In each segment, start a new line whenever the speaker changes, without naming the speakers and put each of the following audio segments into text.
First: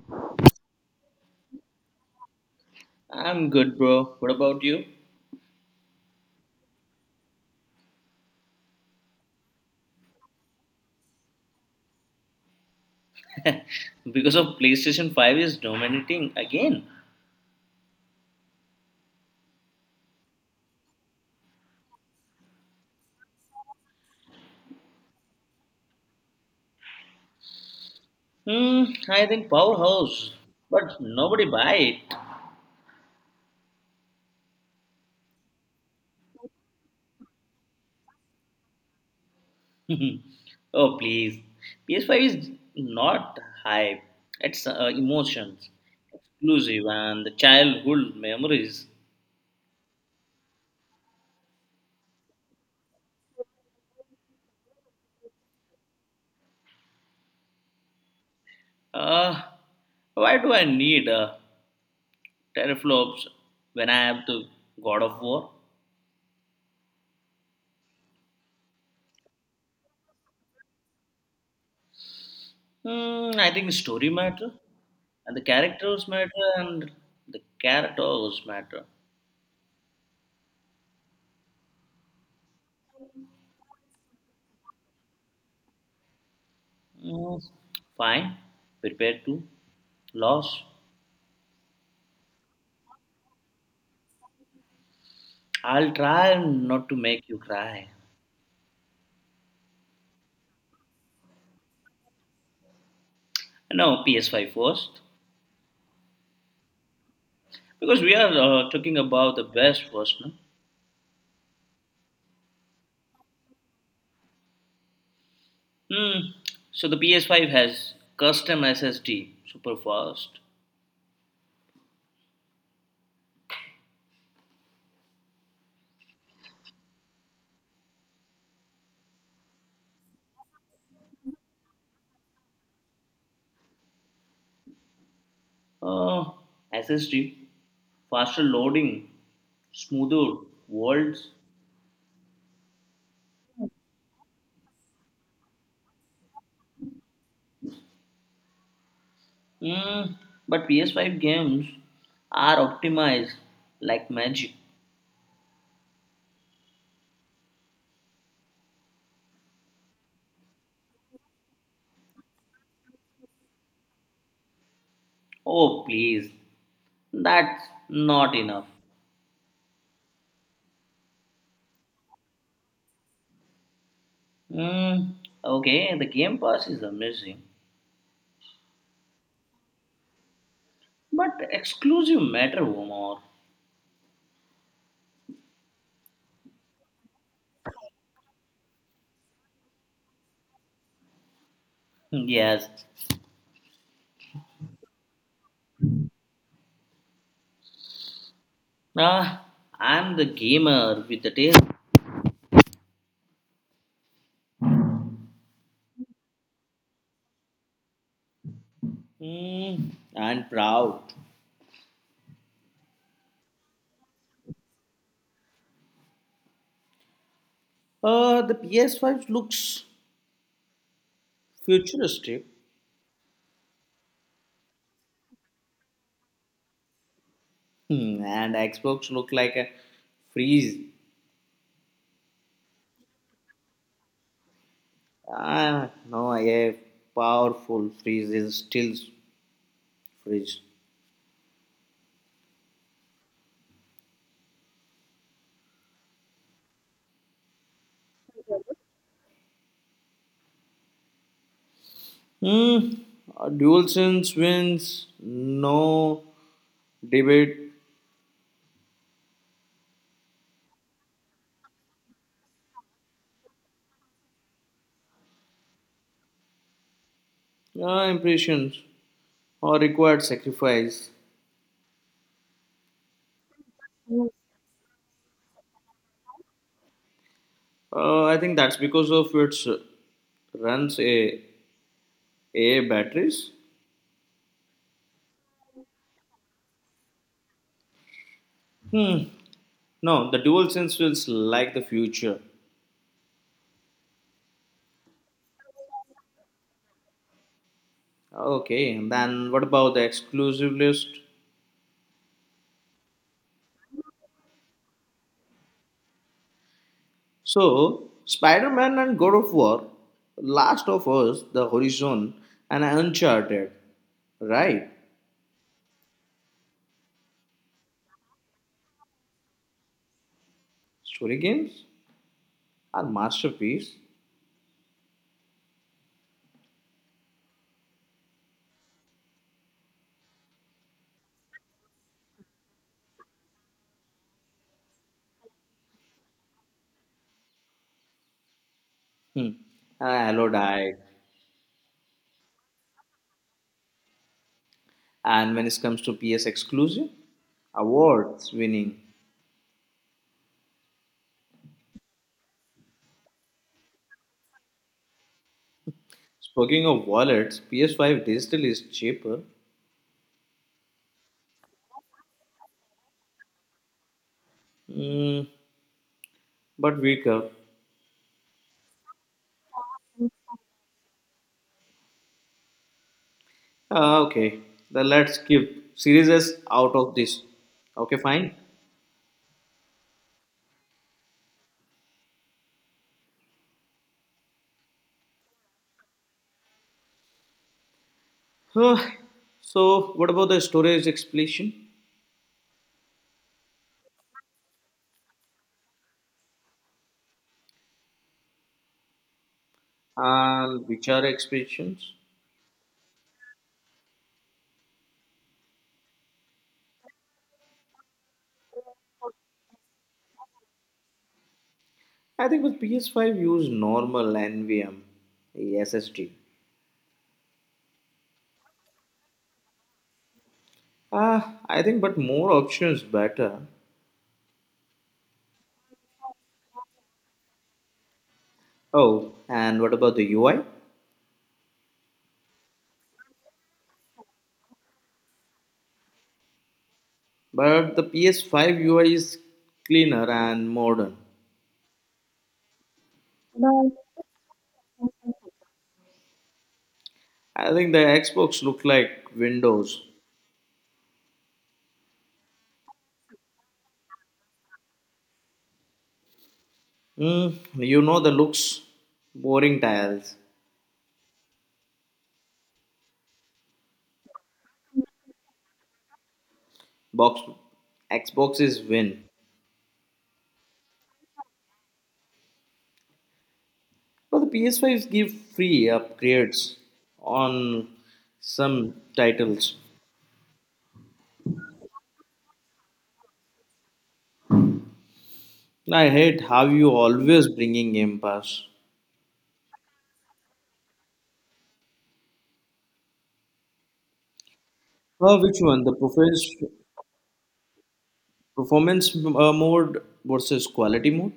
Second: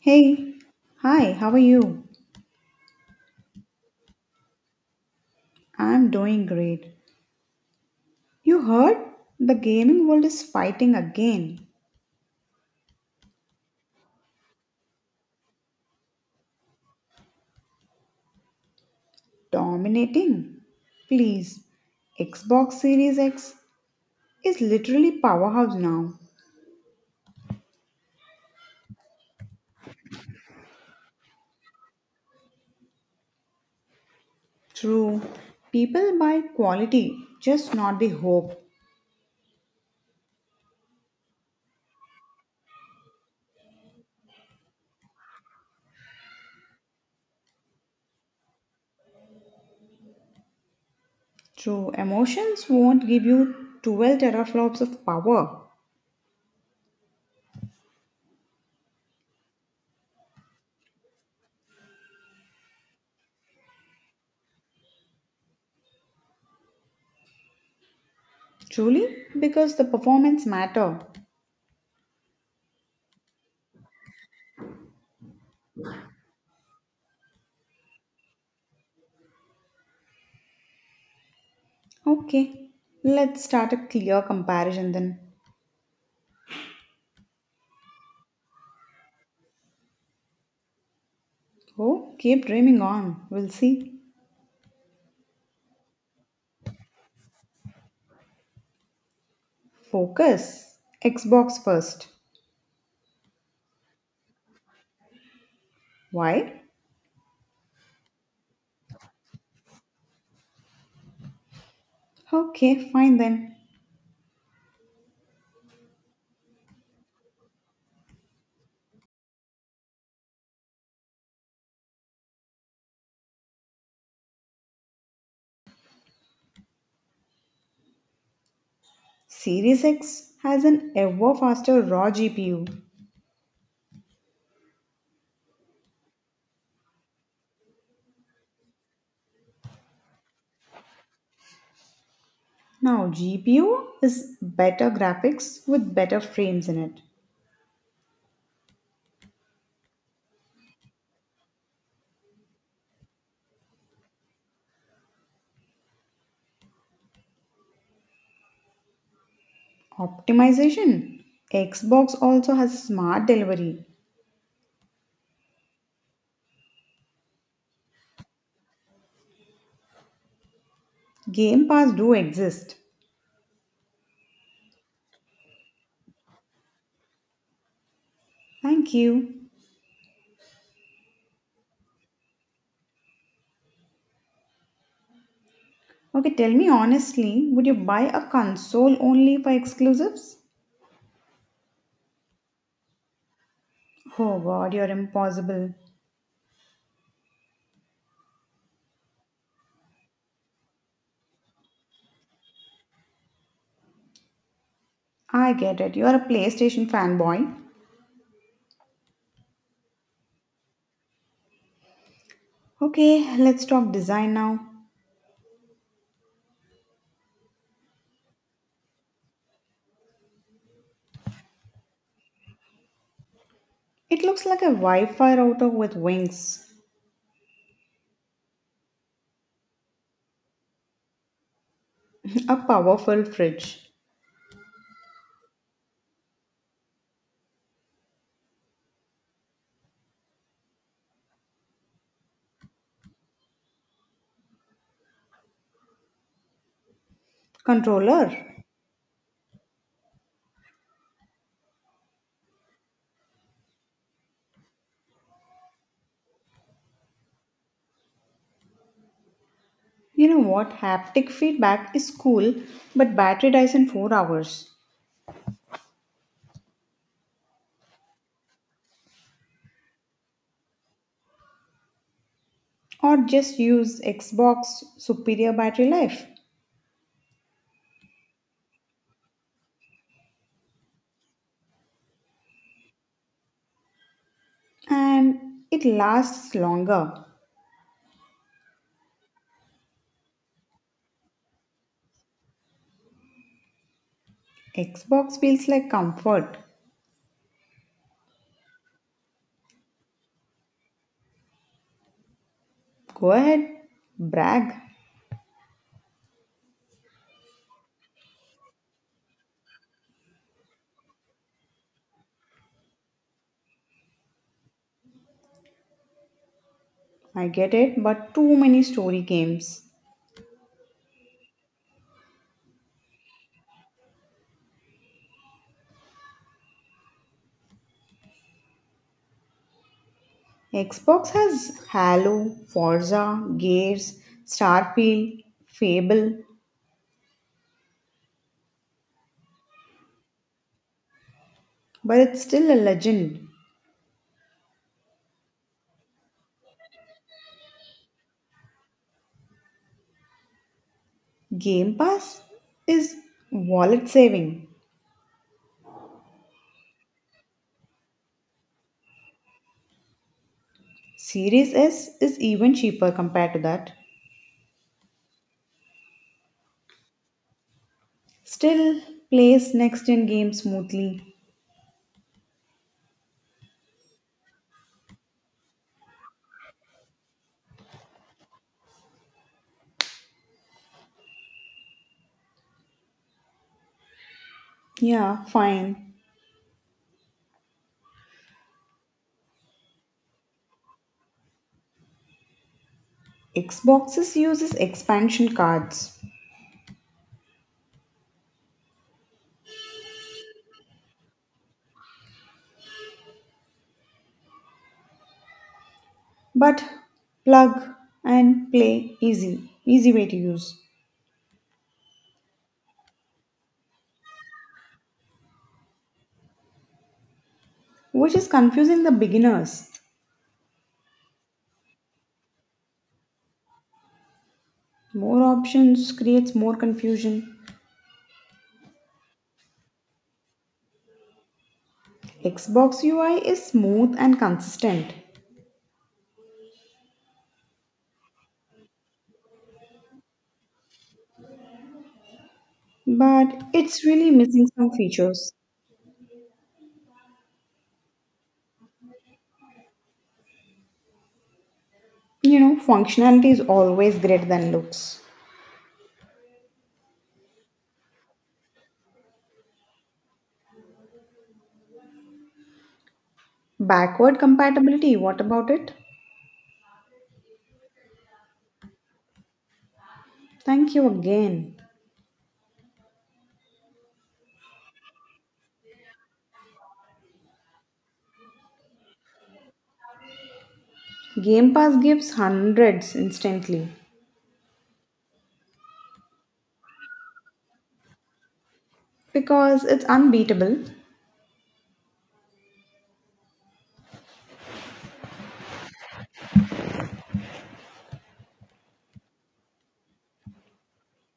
Hey, hi, how are you?
I'm good, bro. What about you?
I'm doing great. You heard? The gaming world is fighting again,
Because of PlayStation 5 is dominating again.
dominating. Please, Xbox Series X is literally powerhouse now.
Hmm, I think Powerhouse, but nobody buy
True, people buy quality, just not the hope.
it. Oh, please. PS5 is not hype. It's emotions, exclusive, and the childhood memories.
True, emotions won't give you 12 teraflops of power.
Uh, why do I need teraflops when I have the God of War?
Truly, because the performance matter.
Mm, I think story matter and the characters matter and the characters matter.
Okay, let's start a clear comparison then.
Mm, fine, prepare to loss.
Oh, keep dreaming on. We'll see.
I'll try not to make you cry.
Focus. Xbox first.
No, PS5 first
Why?
because we are talking about the best first. No?
Okay, fine then.
Hmm. So the PS5 has custom SSD, super fast.
Series X has an ever faster raw GPU.
Uh, SSD, faster loading, smoother worlds.
Now, GPU is better graphics with better frames in it.
Mm, but PS5 games are optimized like magic.
Optimization. Xbox also has smart delivery.
Oh, please, that's not enough.
Game Pass do exist.
Mm, okay, the Game Pass is amazing,
Thank you.
but exclusive matter more.
Okay, tell me honestly, would you buy a console only for exclusives?
Yes,
Oh god, you're impossible.
ah, I'm the gamer with the tail.
I get it. You are a PlayStation fanboy.
Mm, and proud.
Okay, let's talk design now.
The PS5 looks futuristic.
It looks like a Wi Fi router with wings,
Hmm, and Xbox look like a freeze.
a powerful fridge,
Ah, no, a powerful freeze is still freeze.
controller.
Hmm. Dual sense wins. No debate.
You know what? Haptic feedback is cool, but battery dies in 4 hours.
Impressions or required sacrifice.
Or just use Xbox superior battery life.
I think that's because of its runs a batteries.
And it lasts longer.
Hmm. No, the dual sense feels like the future.
Xbox feels like comfort.
Okay, and then what about the exclusive list?
Go ahead, brag.
So, Spider Man and God of War, Last of Us, The Horizon, and Uncharted, right?
I get it, but too many story games.
Story games are masterpiece.
Xbox has Halo, Forza, Gears, Starfield, Fable,
Hmm. And hello died.
but it's still a legend.
And when it comes to PS exclusive, awards winning.
Game Pass is wallet saving.
Speaking of wallets, PS5 digital is cheaper,
Series S is even cheaper compared to that.
mm, but weaker.
Still plays next gen games smoothly.
Ah, okay, then let's keep series S out of this. Okay, fine.
Yeah, fine.
Huh. So, what about the storage explosion?
Xboxes uses expansion cards,
And which are expansions?
but plug and play easy way to use,
I think with PS5 use normal NVM SSD.
which is confusing the beginners.
Ah, I think but more options better.
More options creates more confusion.
Oh, and what about the UI?
Xbox UI is smooth and consistent,
But the PS5 UI is cleaner and modern.
but it's really missing some features.
I think the Xbox look like Windows.
You know, functionality is always greater than looks.
Hmm, you know the looks boring tiles.
Backward compatibility, what about it?
Box Xbox is win.
Thank you again.
But the PS5s give free upgrades on some titles.
Game Pass gives hundreds instantly
I hate how you always bringing Game Pass.
because it's unbeatable.
Which one? The performance mode versus quality mode?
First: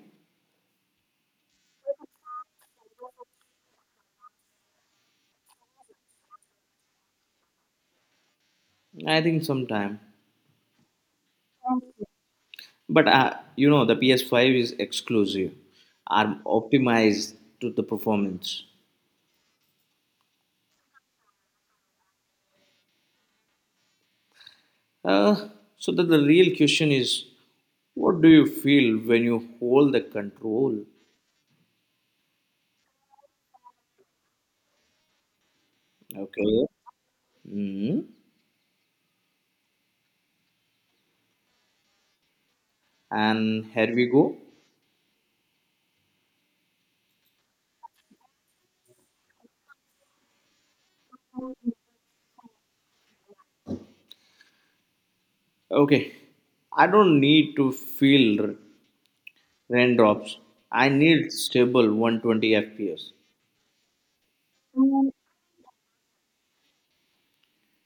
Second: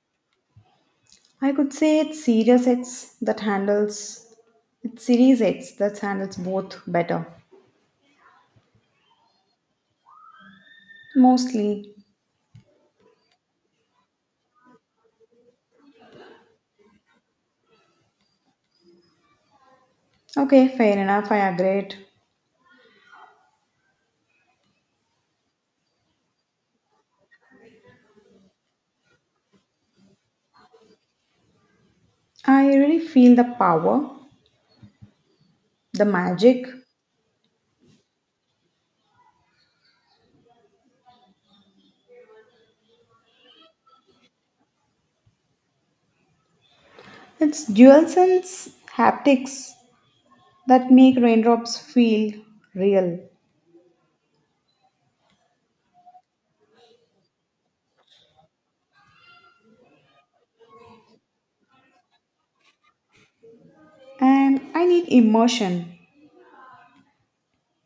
I could say it's Series X that handles it's Series X that handles both better.
I think sometime.
Mostly.
But you know the PS5 is exclusive, are optimized to the performance.
Okay, fair enough. I agree.
Uh, so that the real question is, what do you feel when you hold the control?
I really feel the power, the
Okay.
magic.
Mhm. And here we go.
It's dual sense haptics that make raindrops feel real.
Okay. I don't need to feel raindrops. I need stable 120 FPS.
And I need immersion.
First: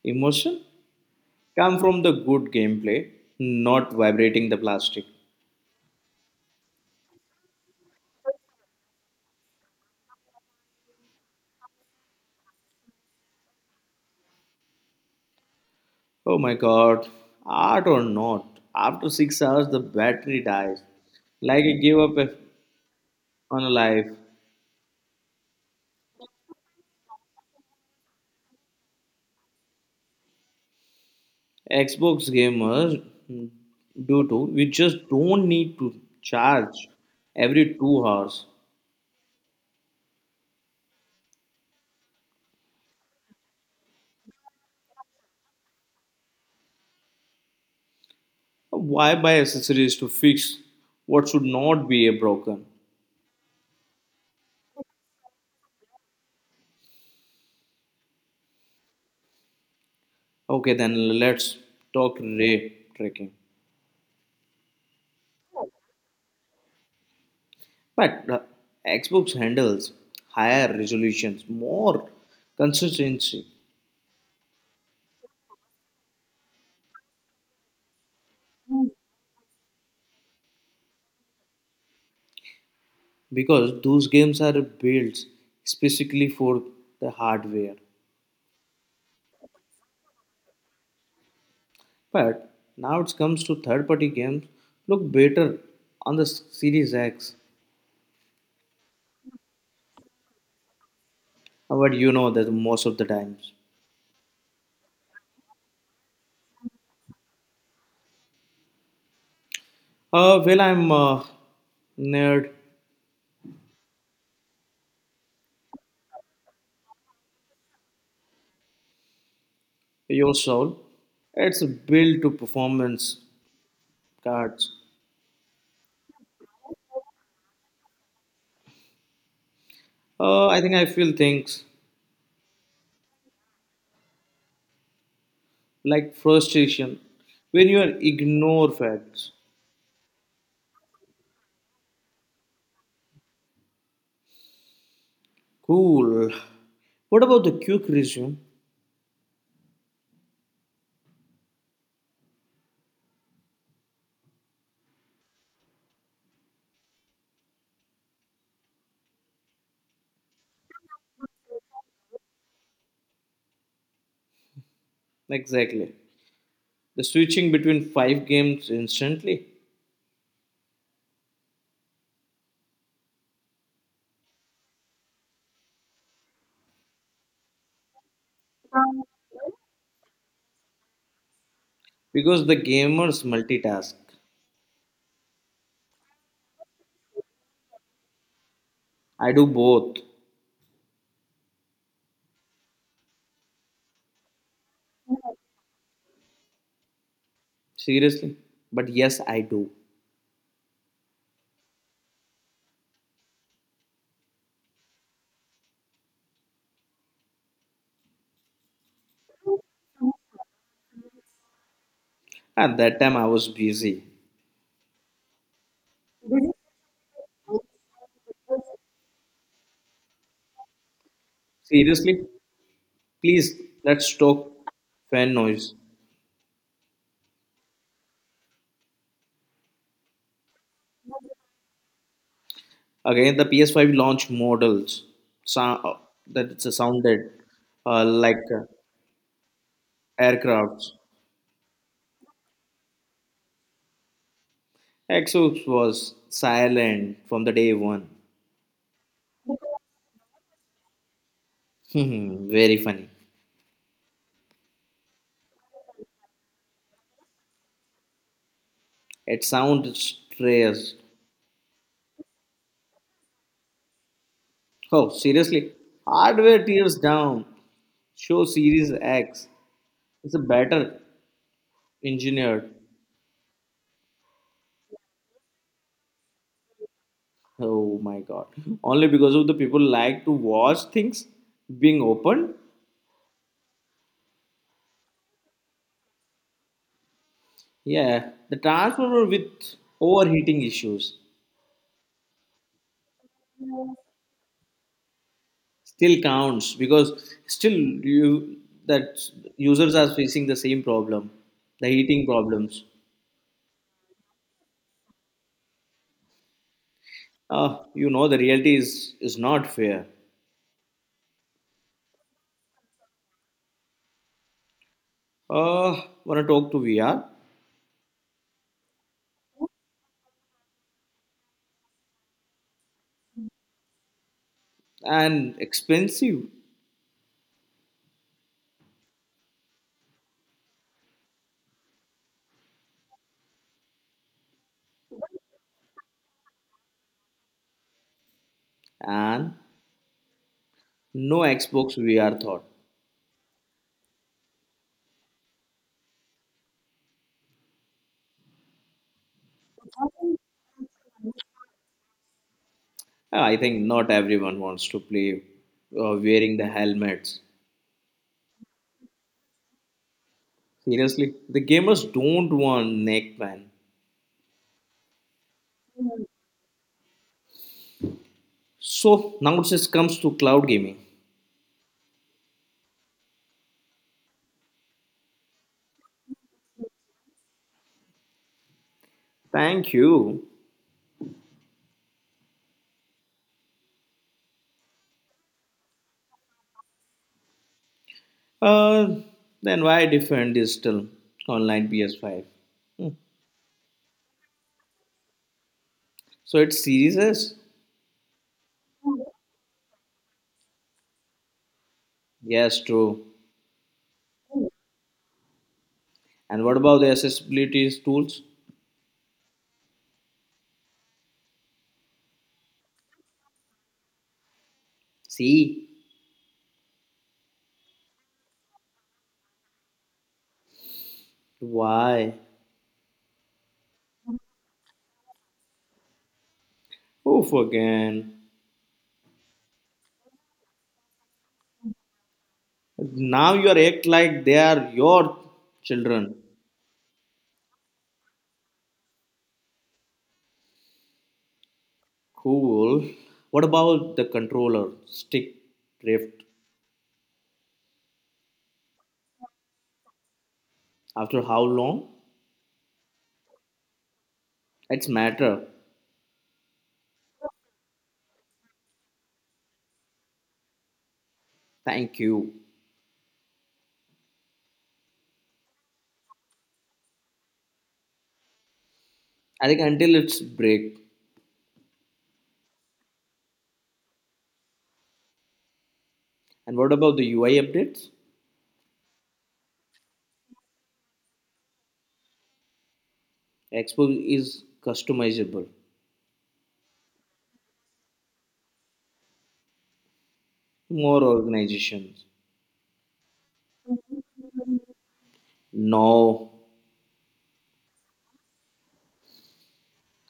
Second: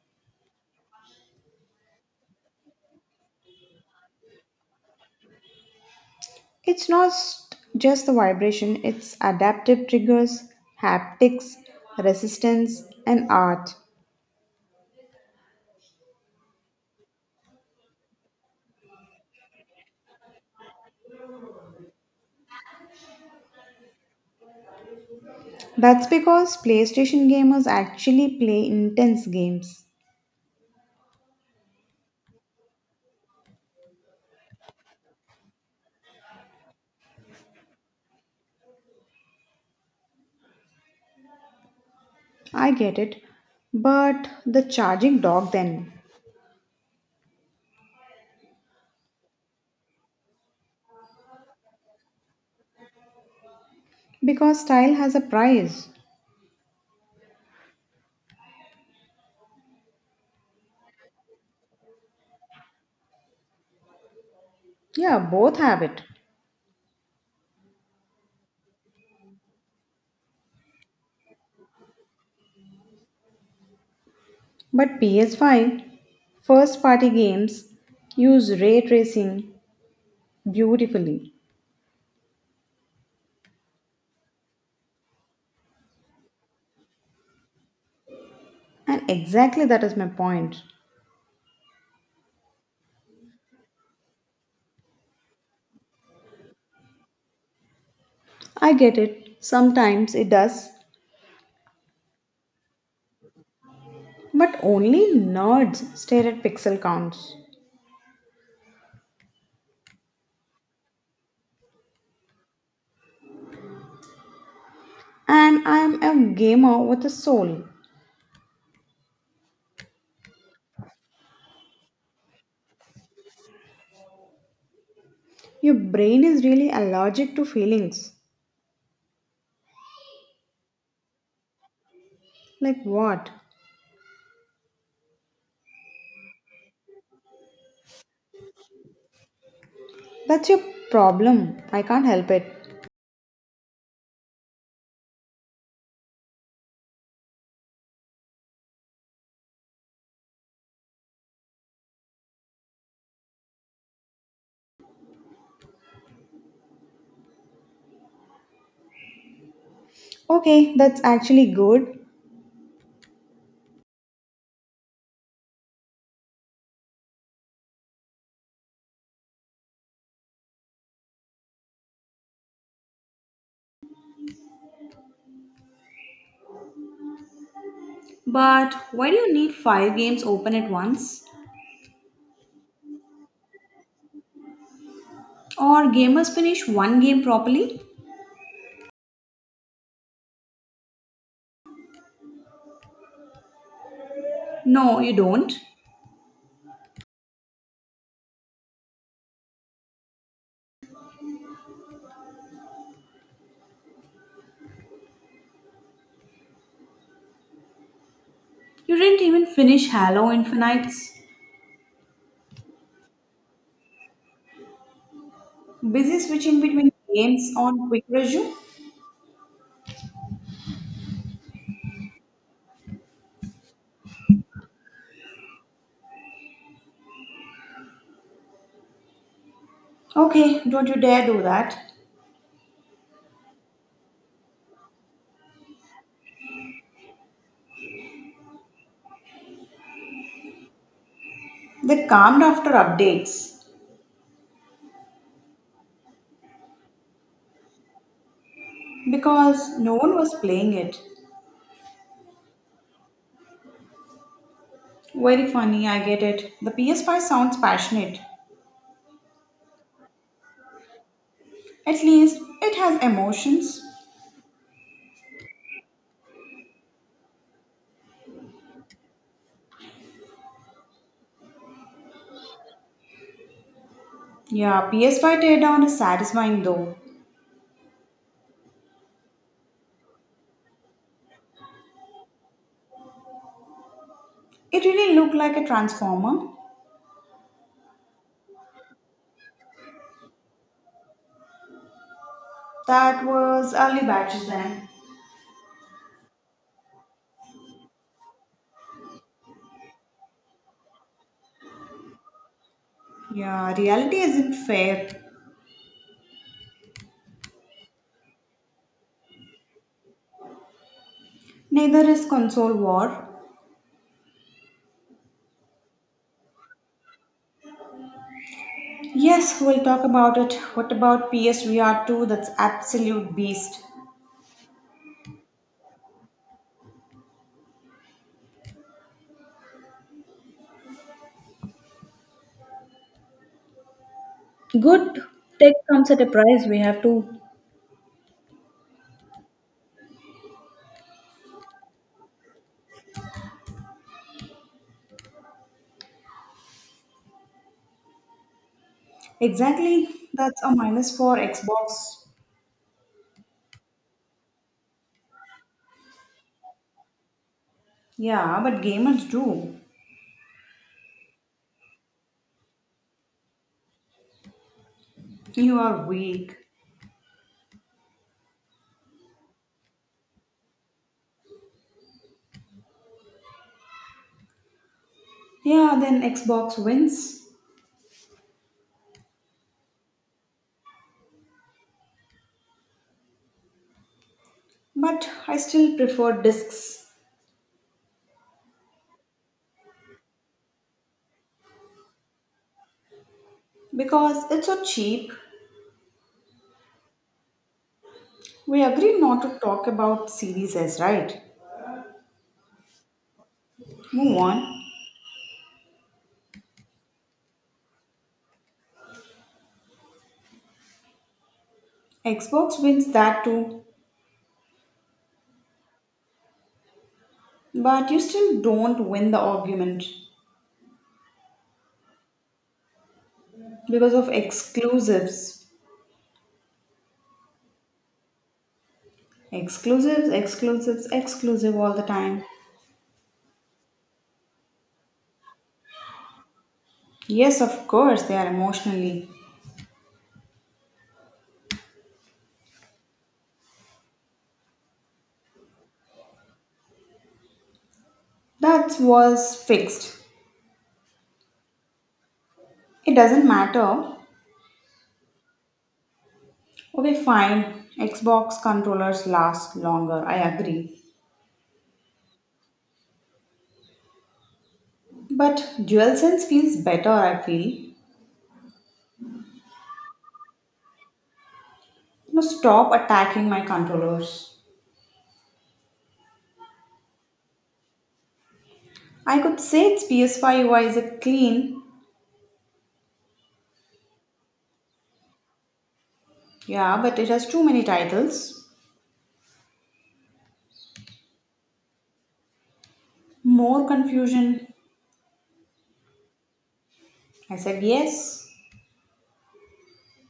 Emotion come from the good gameplay, not vibrating the plastic.
It's not just the vibration, it's adaptive triggers, haptics, resistance, and art.
Oh my god, art or not, after 6 hours the battery dies. Like I gave up a- On a life.
That's because PlayStation gamers actually play intense games.
Xbox gamers, mm, do too. We just don't need to charge every 2 hours.
I get it. But the charging dog then.
Why buy accessories to fix what should not be a broken?
Because style has a price.
Okay, then let's talk ray tracking.
Yeah, both have it.
But Xbox handles higher resolutions, more consistency,
But ps Five, first party games use ray tracing beautifully.
because those games are built specifically for the hardware.
And exactly that is my point.
But now it comes to third-party games look better on the Series X.
I get it, sometimes it does,
But you know that most of the times.
but only nerds stare at pixel counts.
Well, I'm nerd
And I am a gamer with a soul.
your soul. It's built to performance cards.
Your brain is really allergic to feelings.
I think I feel things
Like what?
like frustration when you are ignore facts.
That's your problem. I can't help it.
Cool. What about the quick resume?
Okay, that's actually good.
Exactly. The switching between five games instantly
But why do you need five games open at once?
because the gamers multitask.
Or gamers finish one game properly?
I do both.
No, you don't.
Seriously? But yes, I do.
You didn't even finish Halo Infinites.
At that time, I was busy.
Busy switching between games on quick resume?
Seriously? Please, let's talk fan noise.
Okay, don't you dare do that.
Again, the PS5 launch models. Sound, that it's a sounded like aircrafts.
They calmed after updates
Exos was silent from the day one.
because no one was playing it.
Hmm, very funny.
Very funny, I get it. The PS5 sounds passionate.
It sounds stressed.
At least it has emotions.
Oh, seriously? Hardware tears down. Show Series X. It's a better engineered.
Yeah, PS5 teardown is satisfying though.
Oh my god. Only because of the people like to watch things being opened.
It really looked like a transformer.
Yeah, the transformer with overheating issues.
That was early batches then.
Still counts because still you that users are facing the same problem, the heating problems.
Yeah, reality isn't fair.
You know the reality is not fair.
Neither is console war.
uh want to talk to vr
Yes, we'll talk about it. What about PSVR 2? That's absolute beast.
and expensive
Good tech comes at a price, we have to.
and no xbox vr thought.
Exactly. That's a minus for Xbox.
I think not everyone wants to play wearing the helmets.
Yeah, but gamers do.
Seriously, the gamers don't want neck man.
You are weak.
So now it just comes to cloud gaming.
Yeah, then Xbox wins.
Thank you.
But I still prefer discs
Uh, then why defend digital online PS5? Hmm.
because it's so cheap.
So it's serious?
We agree not to talk about series as, right?
Yes, true.
Move on.
And what about the accessibility tools?
Xbox wins that too,
See,
but you still don't win the argument
why?
because of exclusives.
Oof again.
Exclusives, exclusives, exclusive all the time.
Now you are act like they are your children.
Yes, of course, they are emotionally.
Cool. What about the controller? Stick drift.
That was fixed.
After how long?
It doesn't matter.
It's matter.
Okay, fine. Xbox controllers last longer, I agree.
Thank you.
But DualSense feels better, I feel.
I think until it's break.
No, stop attacking my controllers.
And what about the UI updates?
I could say its PS5 UI is a clean,
Expo is customizable.
yeah, but it has too many titles.
More organizations.
More confusion?
Now,
I said, yes,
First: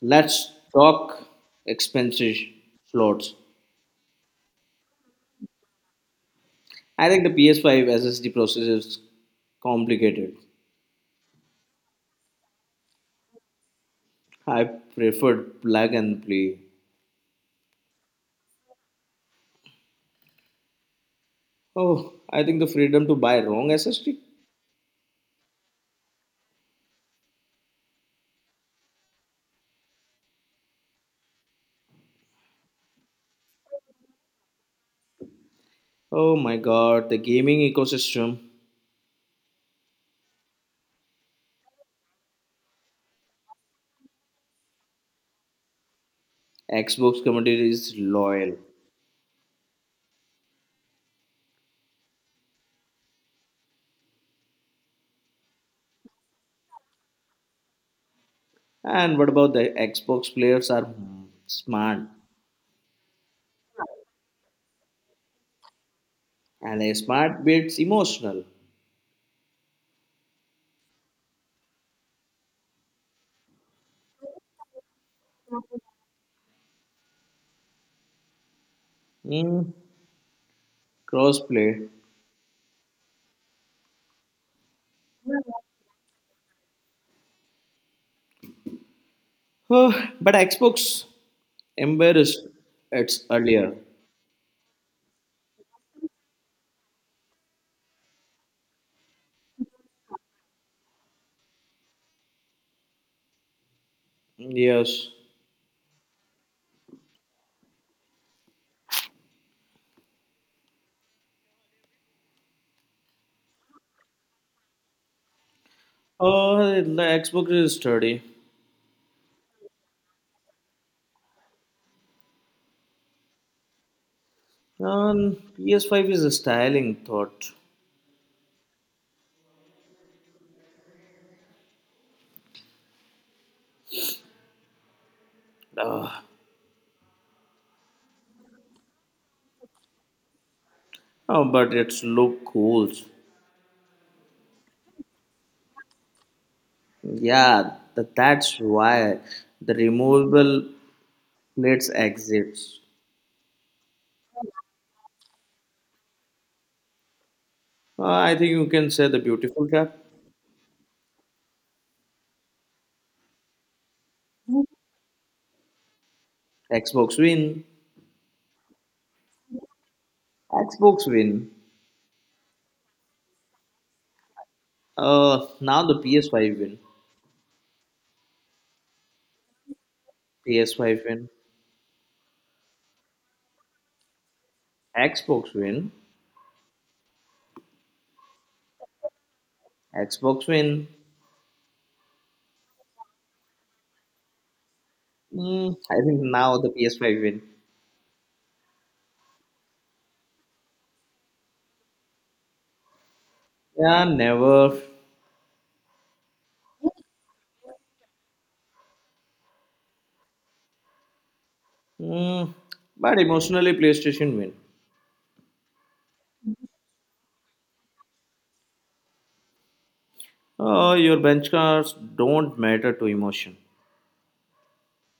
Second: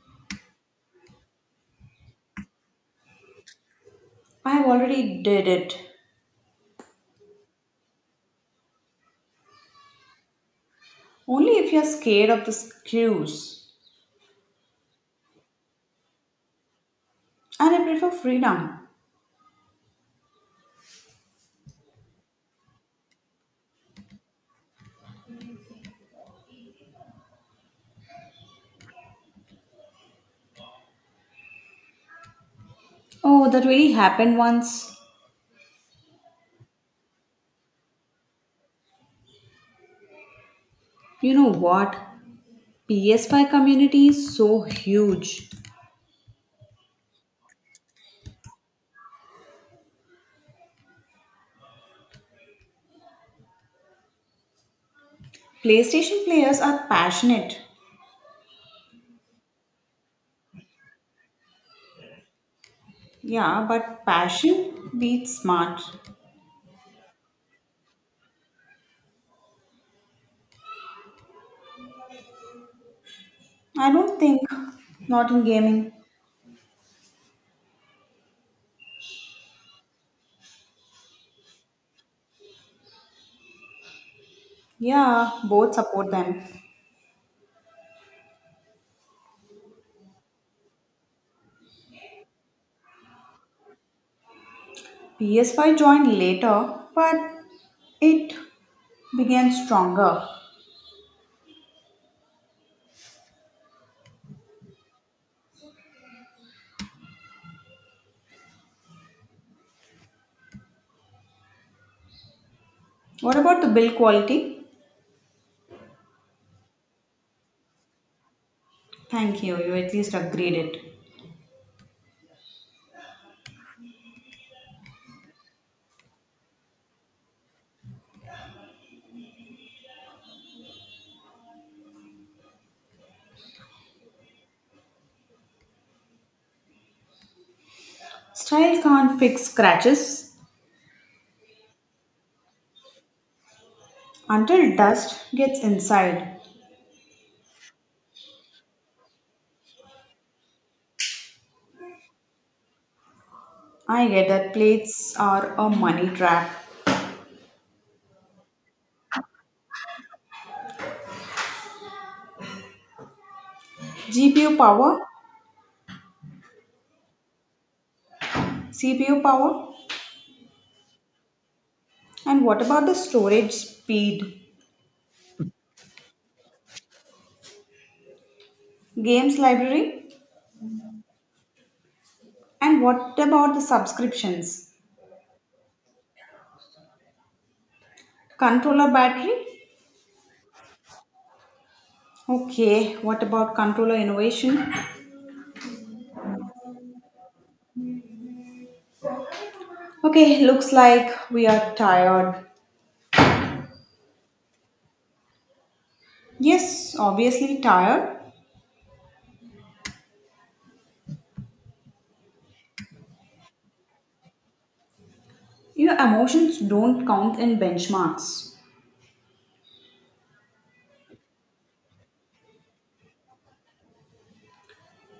let's talk expensive slots.
I have already did it.
I think the PS5 SSD process is complicated.
Only if you're scared of the screws.
I preferred plug and play.
And I prefer freedom.
Oh, I think the freedom to buy wrong SSD.
Oh, that really happened once.
Oh my god, the gaming ecosystem.
You know what? PS5 community is so huge.
Xbox community is loyal.
PlayStation players are passionate.
And what about the Xbox players are, hmm, smart
Yeah, but passion beats smart.
and a smart beats emotional.
I don't think. Not in gaming.
Hmm, Crossplay.
Yeah, both support them.
Oh, but Xbox embarrassed its earlier.
PS5 joined later, but it began stronger.
Yes.
What about the bill quality?
Oh, the Xbox is sturdy.
Thank you, you at least agreed it.
PS5 is a styling thought. Ah,
Style can't fix scratches
oh, but it's look cool.
until dust gets inside.
Yeah, that's why the removable plates exists.
I get that plates are a money trap.
Ah, I think you can say the beautiful trap.
GPU power,
Xbox win.
CPU power,
Xbox win.
and what about the storage speed?
Now the PS5 win.
Games library?
PS5 win.
And what about the subscriptions?
Xbox win.
Controller battery?
Xbox win.
Okay, what about controller innovation?
Mm, I think now the PS5 win.
Okay, looks like we are tired.
Yeah, never.
Yes, obviously tired.
Mm, but emotionally, PlayStation win.
Your emotions don't count in benchmarks.
Your benchmarks don't matter to emotion.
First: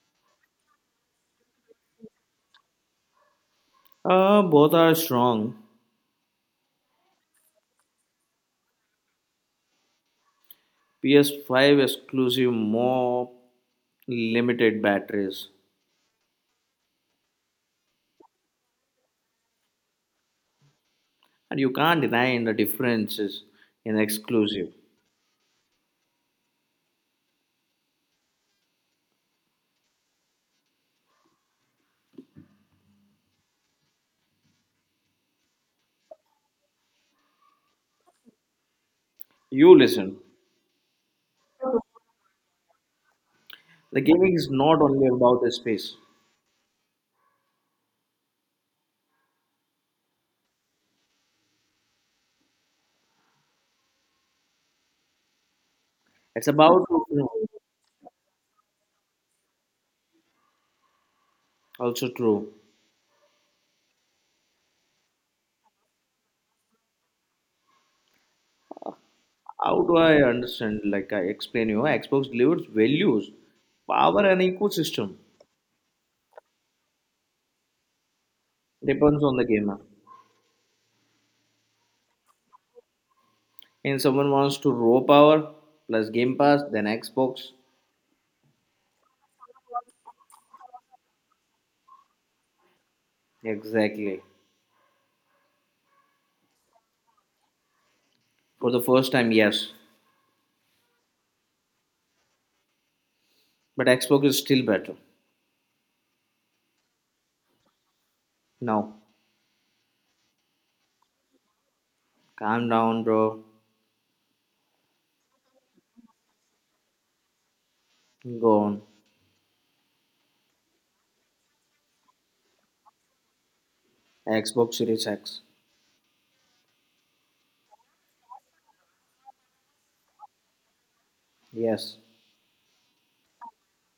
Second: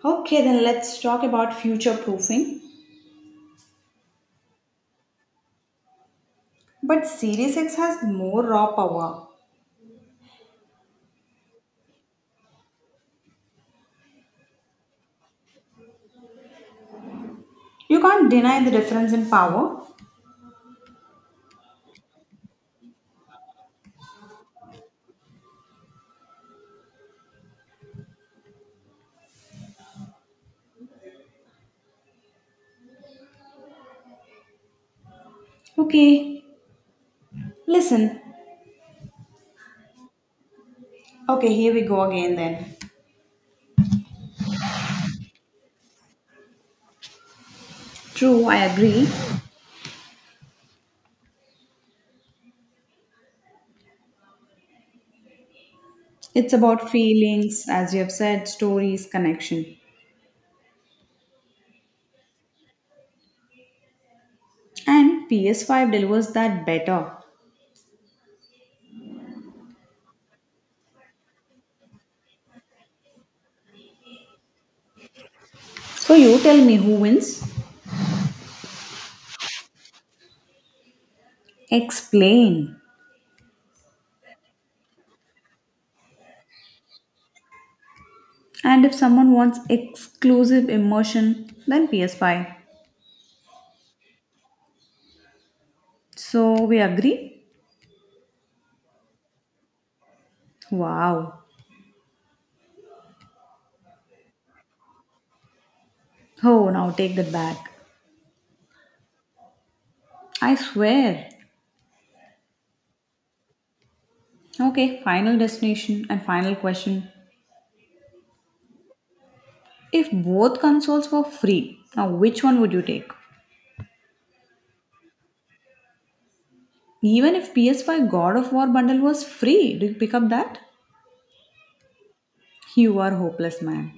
Okay, then let's talk about future proofing.
Both are strong.
But Series X has more raw power.
PS5 exclusive, more limited batteries.
You can't deny the difference in power.
And you can't deny the differences in exclusive.
Okay, listen.
You listen.
Okay, here we go again then.
The gaming is not only about the space.
True, I agree.
It's
It's
about
about feelings, as you have said, stories, connection.
also true.
And PS5 delivers that better.
How do I understand? Like I explain you, Xbox delivers values, power and ecosystem.
So you tell me who wins?
Depends on the gamer.
Explain.
And someone wants to raw power plus Game Pass, then Xbox.
And if someone wants exclusive immersion, then PS5.
Exactly.
So we agree?
For the first time, yes.
Wow.
But Xbox is still better.
Oh, now take that back.
No.
I swear.
Calm down, bro.
Okay, final destination and final question.
Go on.
If both consoles were free, now which one would you take?
Xbox Series X.
Even if PS5 God of War bundle was free, do you pick up that?
Yes.
You are hopeless, man.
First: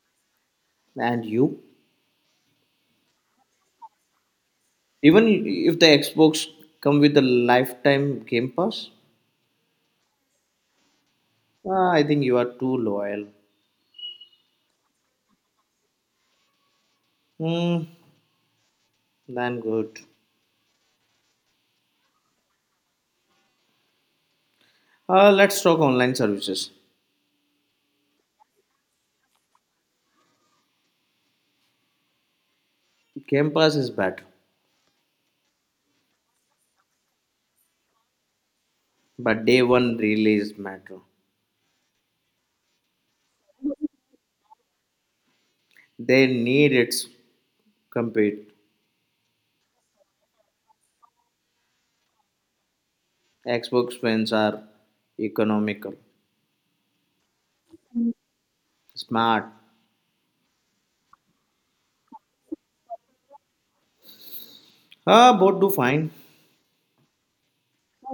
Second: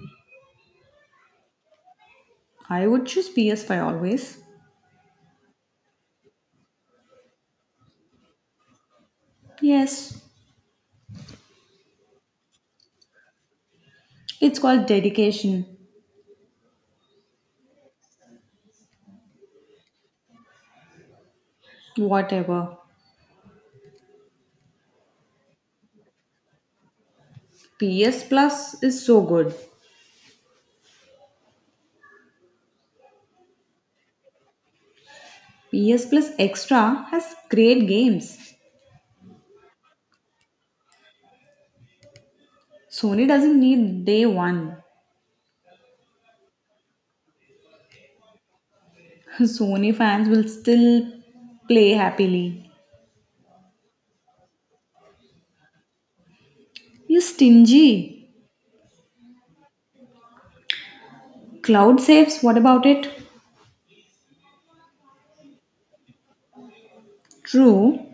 And you?
I would choose PS5 always.
Even if the Xbox come with a lifetime Game Pass,
Yes,
ah, I think you are too loyal.
it's called dedication.
Hmm, then good.
Whatever.
Let's talk online services.
PS Plus is so good.
Game Pass is better,
PS Plus Extra has great games.
but day one release matter.
Sony doesn't need day one.
They need its compete.
Sony fans will still play happily.
Xbox fans are economical,
You're stingy.
smart.
Cloud saves, what about it?
Both do fine.
True,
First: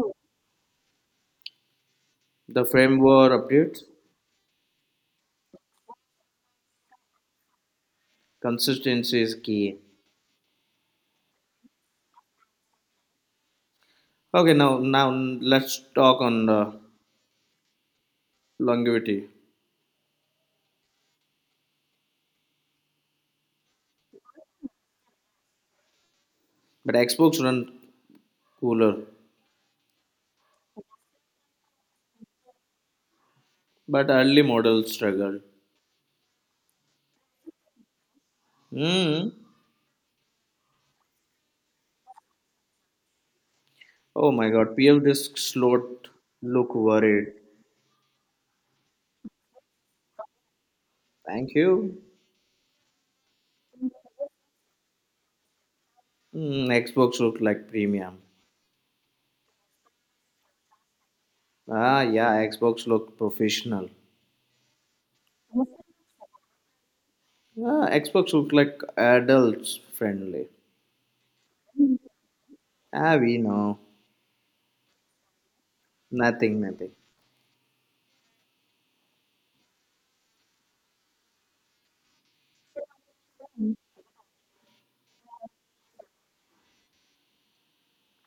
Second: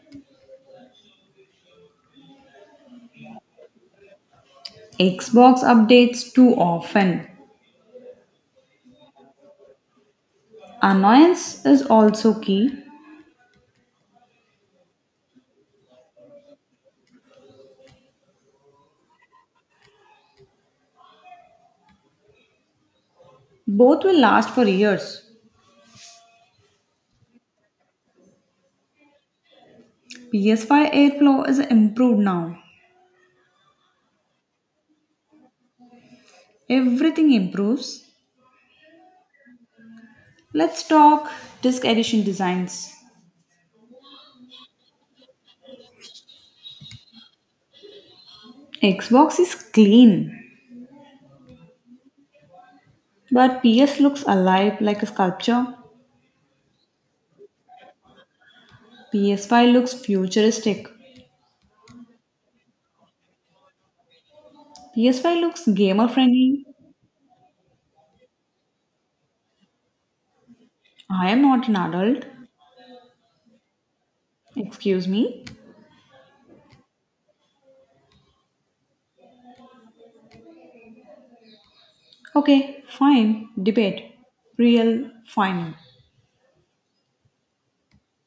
The framework updates,
Xbox updates too often.
consistency is key.
Annoyance is also key.
Okay, now let's talk on the longevity.
Both will last for years.
But Xbox run cooler,
PS5 airflow is improved now.
but early models struggled.
Everything improves.
Hmm.
Let's talk disc edition designs.
Oh my God, PF disk slowed. Look worried.
Xbox is clean,
Thank you.
but PS looks alive like a sculpture.
Mm, Xbox look like premium.
PS5 looks futuristic.
Ah, yeah, Xbox look professional.
PS5 looks gamer friendly.
Ah, Xbox look like adults friendly.
I am not an adult.
Ah, we know.
Excuse me.
Nothing, nothing.
Okay, fine. Debate. Real fine.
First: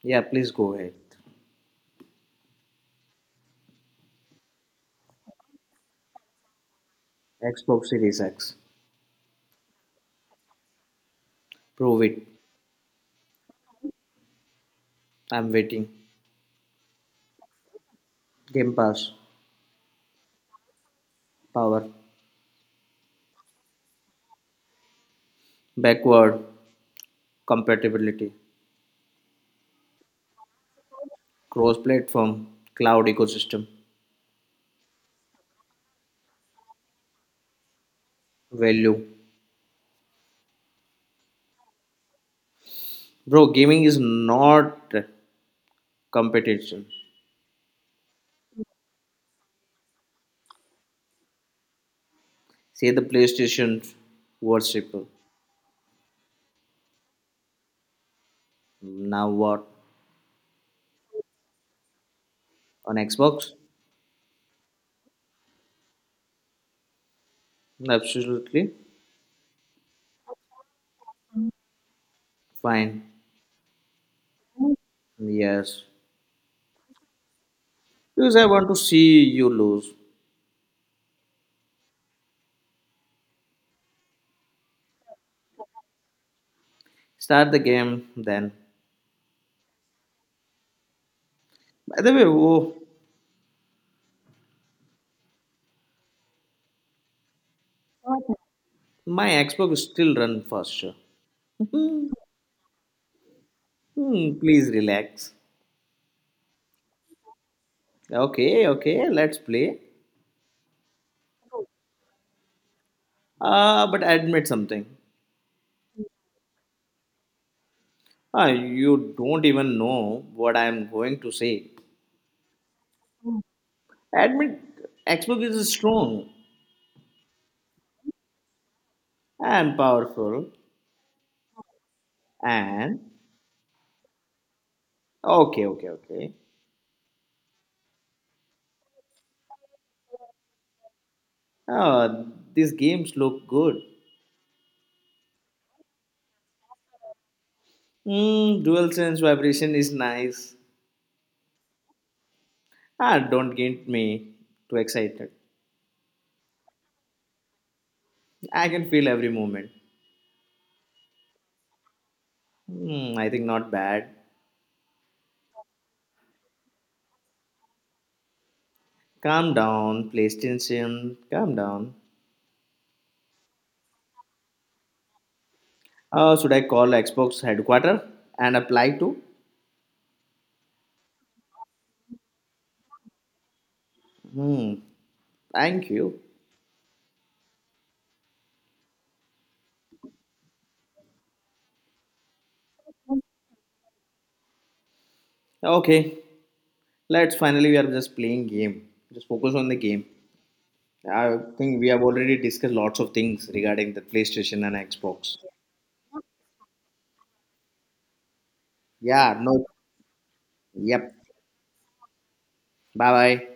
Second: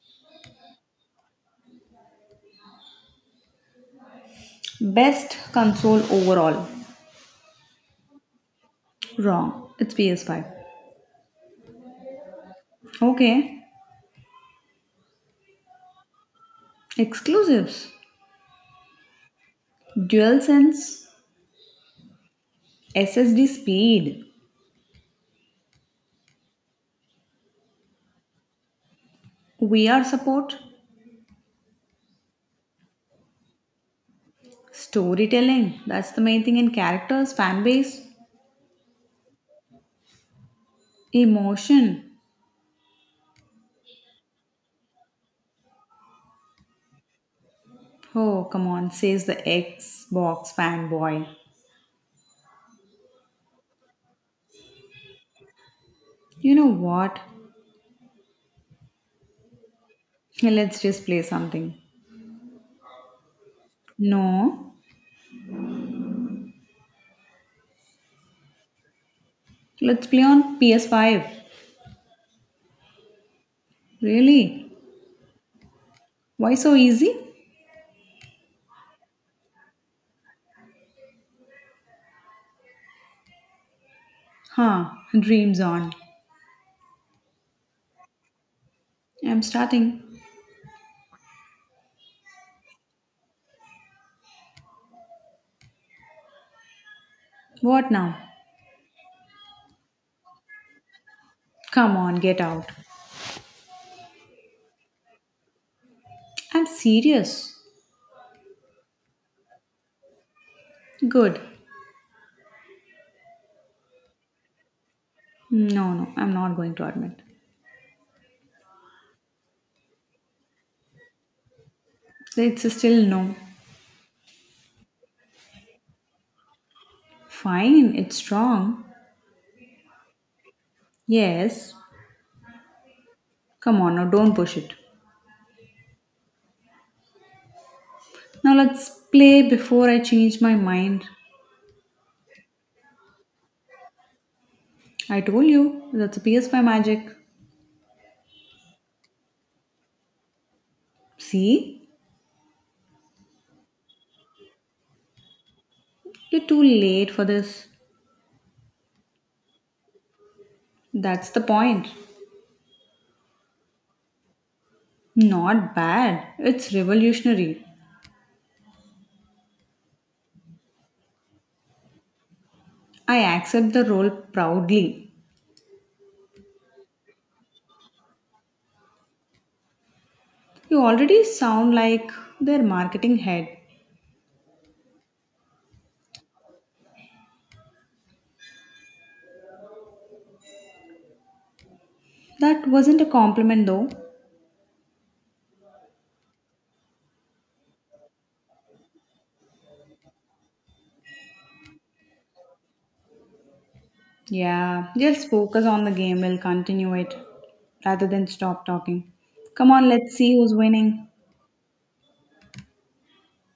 Yeah, please go ahead.
Best console overall.
Xbox Series X.
Wrong. It's PS5.
Prove it.
Okay.
I'm waiting.
Exclusives.
Game Pass.
DualSense.
Power.
SSD speed.
Backward. Compatibility.
VR support.
Cross platform. Cloud ecosystem.
Storytelling. That's the main thing. And characters, fan base,
Value.
emotion.
Bro, gaming is not competition.
Oh, come on, says the Xbox fanboy.
Say the PlayStation worship.
You know what?
Now what?
Let's just play something.
On Xbox?
No,
No, absolutely
let's play on PS5.
fine.
Really?
Yes.
Why so easy?
Because I want to see you lose.
Huh, dreams on.
Start the game then.
I'm starting.
By the way, oh,
What now?
my Xbox still run faster.
Come
Hmm,
on, get out.
hmm, please relax.
I'm serious.
Okay, okay, let's play.
Good.
But admit something.
No, I'm not going to admit.
You don't even know what I am going to say.
It's a still no.
Admit Xbox is strong
Fine, it's strong.
and powerful
Yes.
and
Come on, now don't push it.
okay, okay, okay.
Now let's play before I change my mind.
Uh, these games look good.
I told you, that's a PS5 magic.
Mm, dual sense vibration is nice.
See?
Ah, don't get me too excited.
You're too late for this.
I can feel every moment.
That's the point.
Hmm, I think not bad.
Not bad. It's revolutionary.
Calm down, PlayStation. Calm down.
I accept the role proudly.
Should I call Xbox headquarters and apply to?
You already sound like their marketing head.
Hmm, thank you.
That wasn't a compliment though.
Okay, let's finally we are just playing game. Just focus on the game. I think we have already discussed lots of things regarding the PlayStation and
Yeah, just
Xbox.
focus on the game. We'll continue it rather than stop talking.
Yeah, no.
Come on, let's see who's winning.
Yep. Bye bye.